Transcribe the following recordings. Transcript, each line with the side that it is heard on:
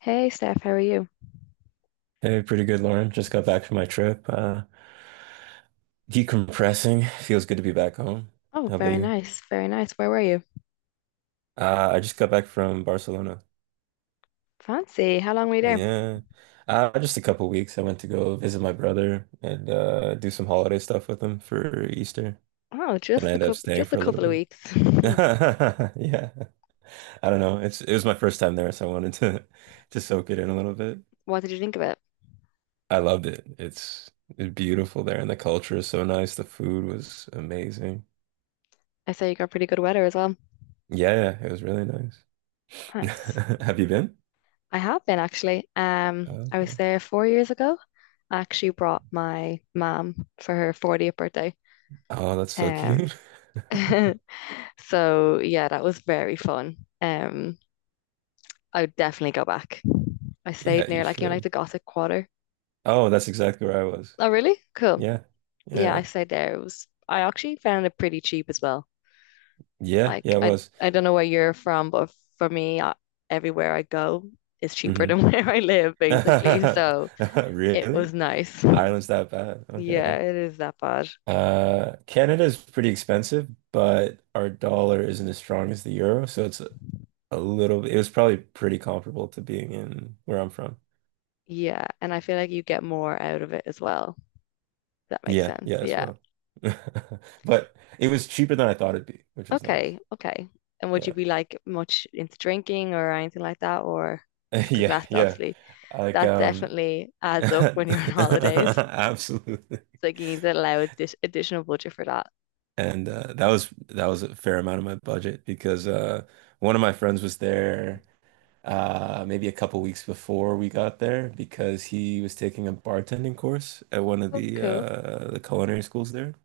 left: Hey Steph, how are you?
right: Hey, pretty good, Lauren. Just got back from my trip. Decompressing. Feels good to be back home.
left: Oh,
right: How about
left: very
right: you?
left: nice, very nice. Where were you?
right: I just got back from Barcelona.
left: Fancy. How long were you there?
right: Yeah. Just a couple weeks. I went to go visit my brother and do some holiday stuff with him for Easter.
left: Oh,
right: Then I ended up staying
left: just a
right: for a little
left: couple of
right: bit.
left: weeks.
right: Yeah. I don't know. It was my first time there, so I wanted to to soak it in a little bit.
left: What did you think of it?
right: I loved it. It's beautiful there, and the culture is so nice. The food was amazing.
left: I say you got pretty good weather as well.
right: Yeah, it was really nice.
left: Nice.
right: Have you been?
left: I have been actually.
right: Oh,
left: I was
right: okay.
left: there 4 years ago. I actually brought my mom for her 40th birthday.
right: Oh, that's so
left: Um,
right: cute.
left: so yeah, that was very fun. I would definitely go back. I stayed
right: Yeah, you
left: near like you know, like the
right: should.
left: Gothic Quarter.
right: Oh, that's exactly where I was.
left: Oh, really? Cool.
right: Yeah.
left: Yeah, I
right: Yeah.
left: stayed there. It was I actually found it pretty cheap as well.
right: Yeah.
left: Like
right: Yeah, I
left: I
right: was.
left: I don't know where you're from, but for me, I, everywhere I go is cheaper
right: Hmm.
left: than where I live, basically. So it
right: Really?
left: was nice.
right: Ireland's that bad.
left: Yeah,
right: Okay.
left: it is that bad.
right: Canada is pretty expensive, but our dollar isn't as strong as the euro, so it's a little it was probably pretty comparable to being in where I'm from.
left: Yeah, and I feel like you get more out of it as well. If that makes
right: Yeah,
left: sense.
right: yeah, as
left: Yeah.
right: well. But it was cheaper than I thought it'd be, which was nice.
left: Okay. Okay. And would you
right: Yeah.
left: be like much into drinking or anything like that, or just because
right: Yeah,
left: that's
right: yeah.
left: obviously
right: Like
left: that definitely adds up when you're on holidays. It's
right: absolutely.
left: like you need to allow additional budget for that.
right: And that was a fair amount of my budget because one of my friends was there maybe a couple weeks before we got there because he was taking a bartending course at one of
left: Oh,
right: the
left: cool.
right: the culinary schools there.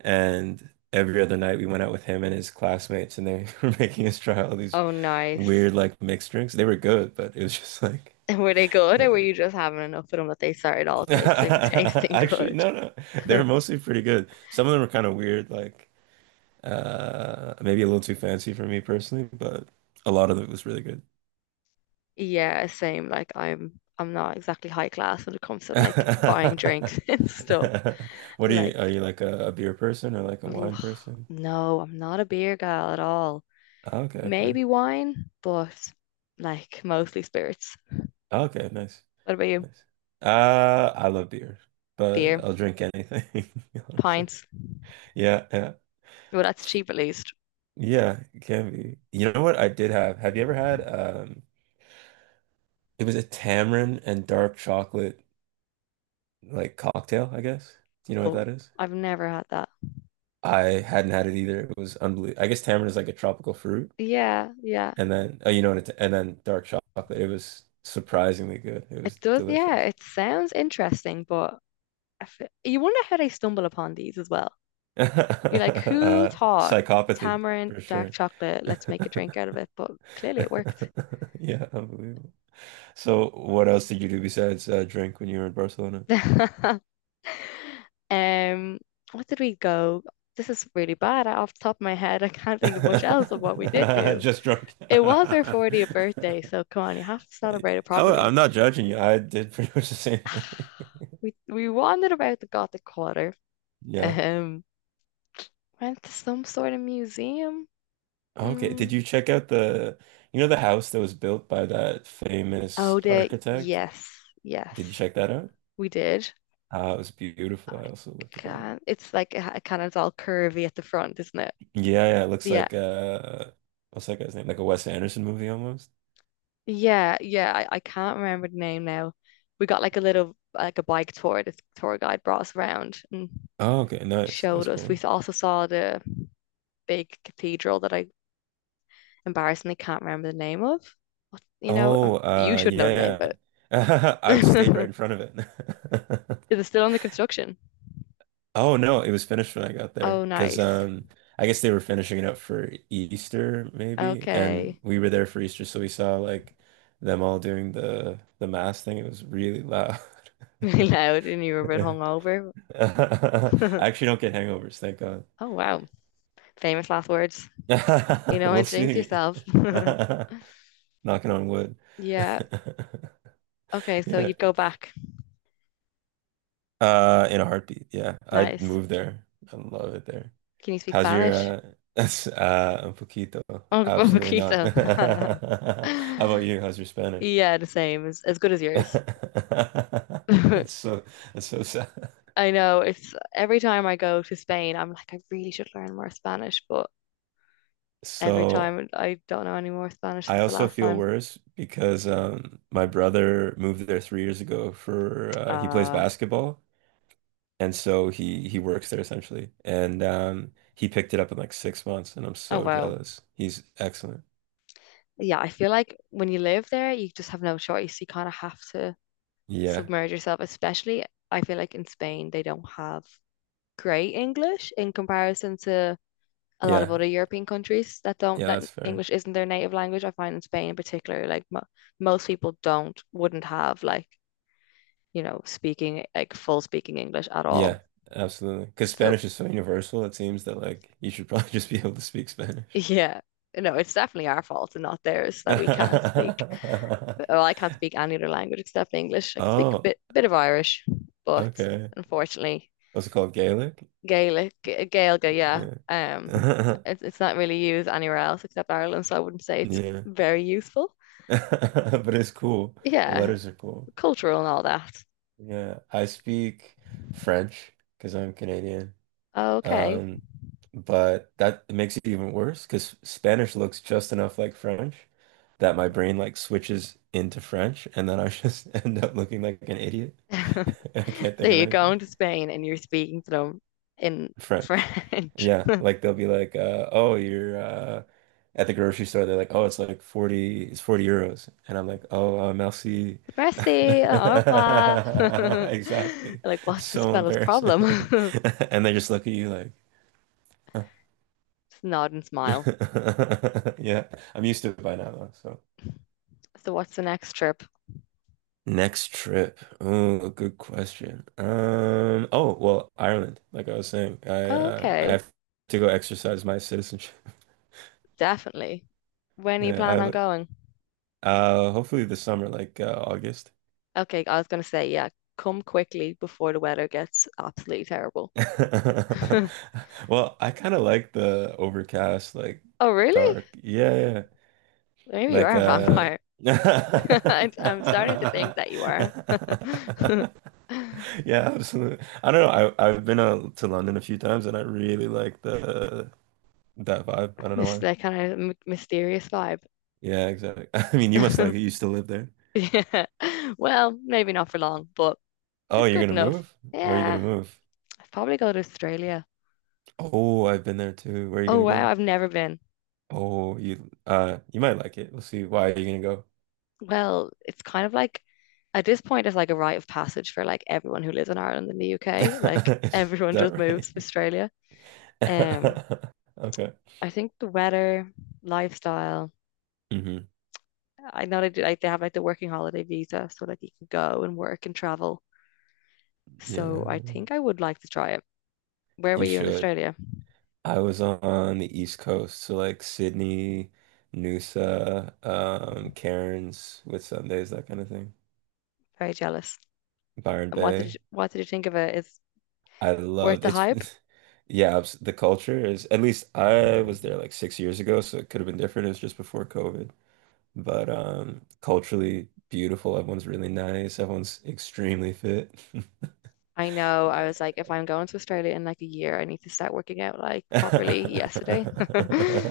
right: And every other night we went out with him and his classmates and they were making us try all these
left: Oh, nice.
right: weird like mixed drinks. They were good, but it was just like
left: And were they good, or were you just having enough of them that they started all tasting
right: actually,
left: good?
right: no. They were mostly pretty good. Some of them were kind of weird, like maybe a little too fancy for me personally, but a lot of it was really good.
left: Yeah, same. Like I'm not exactly high class when it comes to like buying drinks and stuff.
right: What
left: Like
right: are you like a beer person or like a wine
left: ugh,
right: person?
left: no, I'm not a beer gal at all.
right: Oh, okay, fair.
left: Maybe wine, but like mostly spirits.
right: Oh, okay, nice.
left: What about you?
right: Nice. I love beer, but
left: Beer,
right: I'll drink anything, honestly.
left: pints.
right: Yeah, yeah.
left: Well, that's cheap at least.
right: Yeah, it can be. You know what I did have? Have you ever had it was a tamarind and dark chocolate like cocktail, I guess. Do you know what
left: Oh,
right: that is?
left: I've never had that.
right: I hadn't had it either. It was unbelievable. I guess tamarind is like a tropical fruit,
left: Yeah, yeah.
right: and then oh, you know what? And then dark chocolate. It was surprisingly good. It
left: It
right: was
left: does, yeah,
right: delicious.
left: it sounds interesting, but you wonder how they stumble upon these as well. You're like, who thought
right: Psychopathy
left: tamarind,
right: for
left: dark
right: sure.
left: chocolate, let's make a drink out of it? But clearly it worked.
right: Yeah, unbelievable. So, what else did you do besides drink when you were in Barcelona?
left: Um, what did we go? This is really bad. I- Off the top of my head, I can't think of much else of what we did do.
right: Just drunk.
left: It was our 40th birthday, so come on, you have to celebrate it
right: Oh,
left: properly.
right: I'm not judging you. I did pretty much the same thing.
left: We wandered about the Gothic Quarter.
right: Yeah.
left: Um, went to some sort of museum.
right: Okay, did
left: Mm.
right: you check out you know, the house that was built by that famous
left: Oh, the
right: architect?
left: yes,
right: Did you
left: yes.
right: check that out?
left: We did.
right: Ah, it was beautiful.
left: I
right: I also looked at that.
left: can't. It it's all curvy at the front, isn't it?
right: Yeah, yeah, it looks
left: Yeah,
right: like what's that guy's name? Like a Wes Anderson movie almost.
left: yeah. I can't remember the name now. We got like a little like a bike tour. This tour guide brought us around and
right: Oh, okay, nice. That's
left: showed us. We
right: cool.
left: also saw the big cathedral that I embarrassingly can't remember the name of. What, you know,
right: Oh,
left: you should know the name of
right: yeah, yeah. I stayed right
left: it.
right: in front of it.
left: Is it still under construction?
right: Oh no, it was finished when I got
left: Oh,
right: there because
left: nice.
right: I guess they were finishing it up for Easter maybe, and
left: Okay.
right: we were there for Easter, so we saw like them all doing the mass thing. It was really loud.
left: Really loud, and you were a bit hungover.
right: I actually don't get hangovers, thank God.
left: Oh wow. Famous last words. You know,
right: We'll
left: and jinx
right: see.
left: yourself.
right: Knocking on wood.
left: Yeah. Okay, so
right: Yeah.
left: you'd go back.
right: In a heartbeat. Yeah, I'd
left: Nice.
right: move there. I love it there.
left: Can you speak
right: How's your
left: Spanish?
right: un poquito?
left: Oh,
right: Absolutely not.
left: poquito.
right: How about you? How's your Spanish?
left: Yeah, the same. As good as yours. I
right: That's so that's so sad.
left: know it's every time I go to Spain, I'm like, I really should learn more Spanish, but every
right: So
left: time I don't know any more Spanish
right: I
left: since the
right: also
left: last
right: feel
left: time.
right: worse because my brother moved there 3 years ago for he plays
left: Uh,
right: basketball and so he works there essentially and he picked it up in like 6 months and I'm
left: oh
right: so
left: well.
right: jealous. He's excellent.
left: Yeah, I feel like when you live there, you just have no choice. You kind of have to
right: Yeah.
left: submerge yourself, especially I feel like in Spain, they don't have great English in comparison to a lot of
right: Yeah.
left: other European countries that don't
right: Yeah,
left: that
right: that's fair.
left: English isn't their native language. I find in Spain in particular, like mo most people don't wouldn't have like you know speaking like full speaking English at all.
right: Yeah, absolutely. Because
left: So
right: Spanish is so universal, it seems that like you should probably just be able to speak Spanish.
left: yeah. No, it's definitely our fault and not theirs that we can't speak. Well, I can't speak any other language except English. I can speak a
right: Oh,
left: bit of Irish, but
right: okay.
left: unfortunately,
right: What's it called? Gaelic?
left: Gaelic, Gaelga, yeah.
right: Yeah.
left: It's not really used anywhere else except Ireland, so I wouldn't say it's
right: Yeah.
left: very useful.
right: But it's cool. The
left: Yeah,
right: letters are cool.
left: cultural and all that.
right: Yeah. I speak French because I'm Canadian.
left: Okay.
right: Um, but that it makes it even worse because Spanish looks just enough like French that my brain like switches into French and then I just end up looking like an idiot. I can't
left: So
right: think of
left: you're
right: anything.
left: going to Spain and you're speaking to them in
right: French.
left: French.
right: Yeah, like they'll be like, oh, you're at the grocery store. They're like, oh, it's like 40, it's €40. And I'm like, oh, merci.
left: Merci, au revoir.
right: Exactly.
left: Like, what's this
right: So
left: fella's problem?
right: embarrassing. And they just look at you like,
left: Just nod and smile.
right: yeah, I'm used to it by now though, so.
left: So what's the next trip?
right: Next trip. Oh, good question. Oh, well, Ireland, like I was saying, I
left: Okay,
right: have to go exercise my citizenship.
left: definitely. When do you plan on
right: Yeah,
left: going?
right: I hopefully this summer, like August.
left: Okay, I was gonna say, yeah, come quickly before the weather gets absolutely terrible.
right: Well, I kind of like the overcast, like
left: Oh, really?
right: dark. Yeah, yeah. Yeah.
left: Maybe you
right: Like
left: are a vampire. I'm starting to think that you are.
right: yeah, absolutely. I don't know. I've been to London a few times and I really like the that vibe. I don't know
left: Miss
right: why.
left: that kind of m mysterious vibe.
right: Yeah, exactly. I mean, you must like it. You still live there.
left: Yeah. Well, maybe not for long, but
right: Oh,
left: it's
right: you're
left: good
right: gonna
left: enough.
right: move? Where are you gonna
left: Yeah,
right: move?
left: I'd probably go to Australia.
right: Oh, I've been there too. Where are you
left: Oh,
right: gonna
left: wow,
right: go?
left: I've never been.
right: Oh, you you might like it. We'll see. Why are you gonna go?
left: Well, it's kind of like at this point it's like a rite of passage for like everyone who lives in Ireland and the UK. Like
right: Is
left: everyone
right: that
left: just
right: right?
left: moves to Australia. Um,
right: Okay.
left: I think the weather, lifestyle.
right: Hmm.
left: I know they do like they have like the working holiday visa, so like you can go and work and travel.
right: Yeah,
left: So I think I would like to try it. Where were
right: you
left: you in
right: should.
left: Australia?
right: I was on the East Coast, so like Sydney, Noosa, Cairns, with Sundays, that kind of thing.
left: Very jealous.
right: Byron
left: And
right: Bay.
left: what did you think of it? Is
right: I
left: worth
right: loved
left: the
right: it's
left: hype?
right: yeah, abs- the culture is at least I was there like 6 years ago, so it could have been different. It was just before COVID. But culturally beautiful, everyone's really nice, everyone's extremely fit.
left: I know
right: Yeah,
left: I was like, if I'm going to Australia in like a year, I need to start working out like properly
right: yeah,
left: yesterday.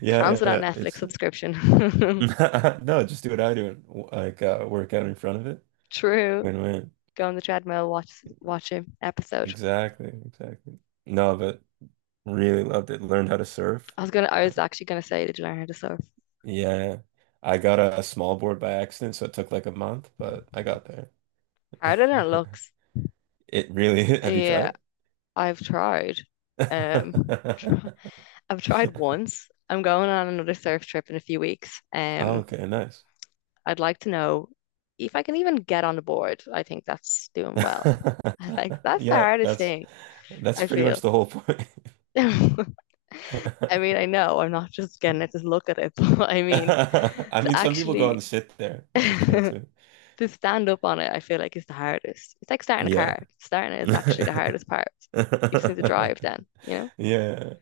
right: yeah.
left: Cancelled that
right: Yeah.
left: Netflix
right: It's
left: subscription.
right: no, just do what I do and like work out in front of it.
left: True.
right: Win-win.
left: Go on the treadmill, watch an episode.
right: Exactly, exactly. No, but really loved it. Learned how to surf.
left: I
right: Uh,
left: was actually gonna say, did you learn how to surf?
right: yeah, I got a small board by accident, so it took like a month, but I got there.
left: Harder than it looks.
right: It really, have you
left: Yeah,
right: tried?
left: I've tried. Um tr- I've tried once. I'm going on another surf trip in a few weeks.
right: Oh, okay, nice.
left: I'd like to know if I can even get on the board. I think that's doing well. I think that's the
right: Yeah,
left: hardest thing,
right: that's
left: I
right: pretty much
left: feel.
right: the whole point.
left: I mean, I know I'm not just gonna just look at it, but I mean,
right: I
left: to
right: mean, some people go out
left: actually
right: and sit there, which is chill
left: to
right: too.
left: stand up on it, I feel like is the hardest. It's like starting a
right: Yeah.
left: car. Starting it is actually the hardest part. You just need to drive then, you know?
right: Yeah,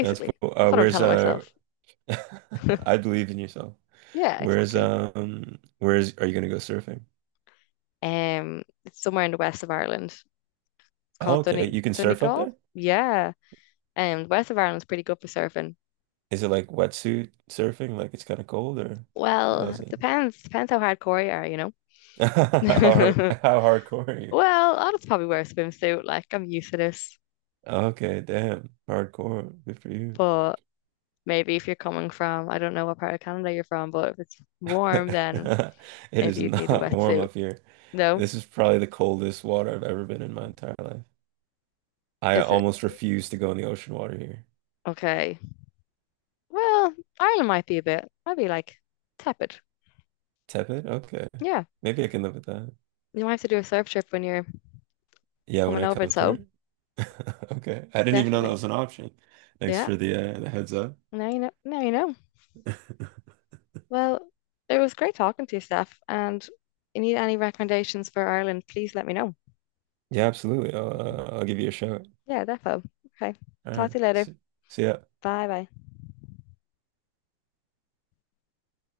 right: that's cool.
left: That's what I'm
right: Where's
left: telling myself.
right: I believe in yourself.
left: Yeah,
right: Where's
left: exactly.
right: um, where's are you gonna go surfing?
left: It's somewhere in the west of Ireland. It's
right: Oh,
left: called
right: okay,
left: Dun
right: you can surf up
left: Donegal.
right: there?
left: Yeah. The west of Ireland's pretty good for surfing.
right: Is it like wetsuit surfing? Like it's kind of cold, or how
left: Well,
right: is
left: it
right: it?
left: depends. Depends how hardcore you are, you
right: How hard,
left: know?
right: how hardcore are you?
left: Well, I'll probably wear a swimsuit. Like, I'm used to this.
right: Okay, damn, hardcore. Good for you.
left: But maybe if you're coming from, I don't know what part of Canada you're from, but if it's warm, then
right: It is
left: maybe you'd need a
right: not warm
left: wetsuit.
right: up here.
left: No?
right: This is probably the coldest water I've ever been in my entire life. I
left: Is it?
right: almost refuse to go in the ocean water here.
left: Okay. Well, Ireland might be a bit, might be like tepid.
right: Tepid? Okay.
left: Yeah.
right: Maybe I can live with that.
left: You might have to do a surf trip when you're
right: Yeah, when
left: coming
right: I
left: over.
right: come
left: So
right: through. Okay. I didn't even know that
left: definitely.
right: was an option. Thanks
left: Yeah.
right: for the heads up.
left: Now you know. Now you know. Well, it was great talking to you, Steph. And you need any recommendations for Ireland, please let me know.
right: Yeah, absolutely. I'll give you a shout.
left: Yeah, defo. Okay.
right: All
left: Talk
right: right.
left: to you later.
right: See, see ya.
left: Bye bye.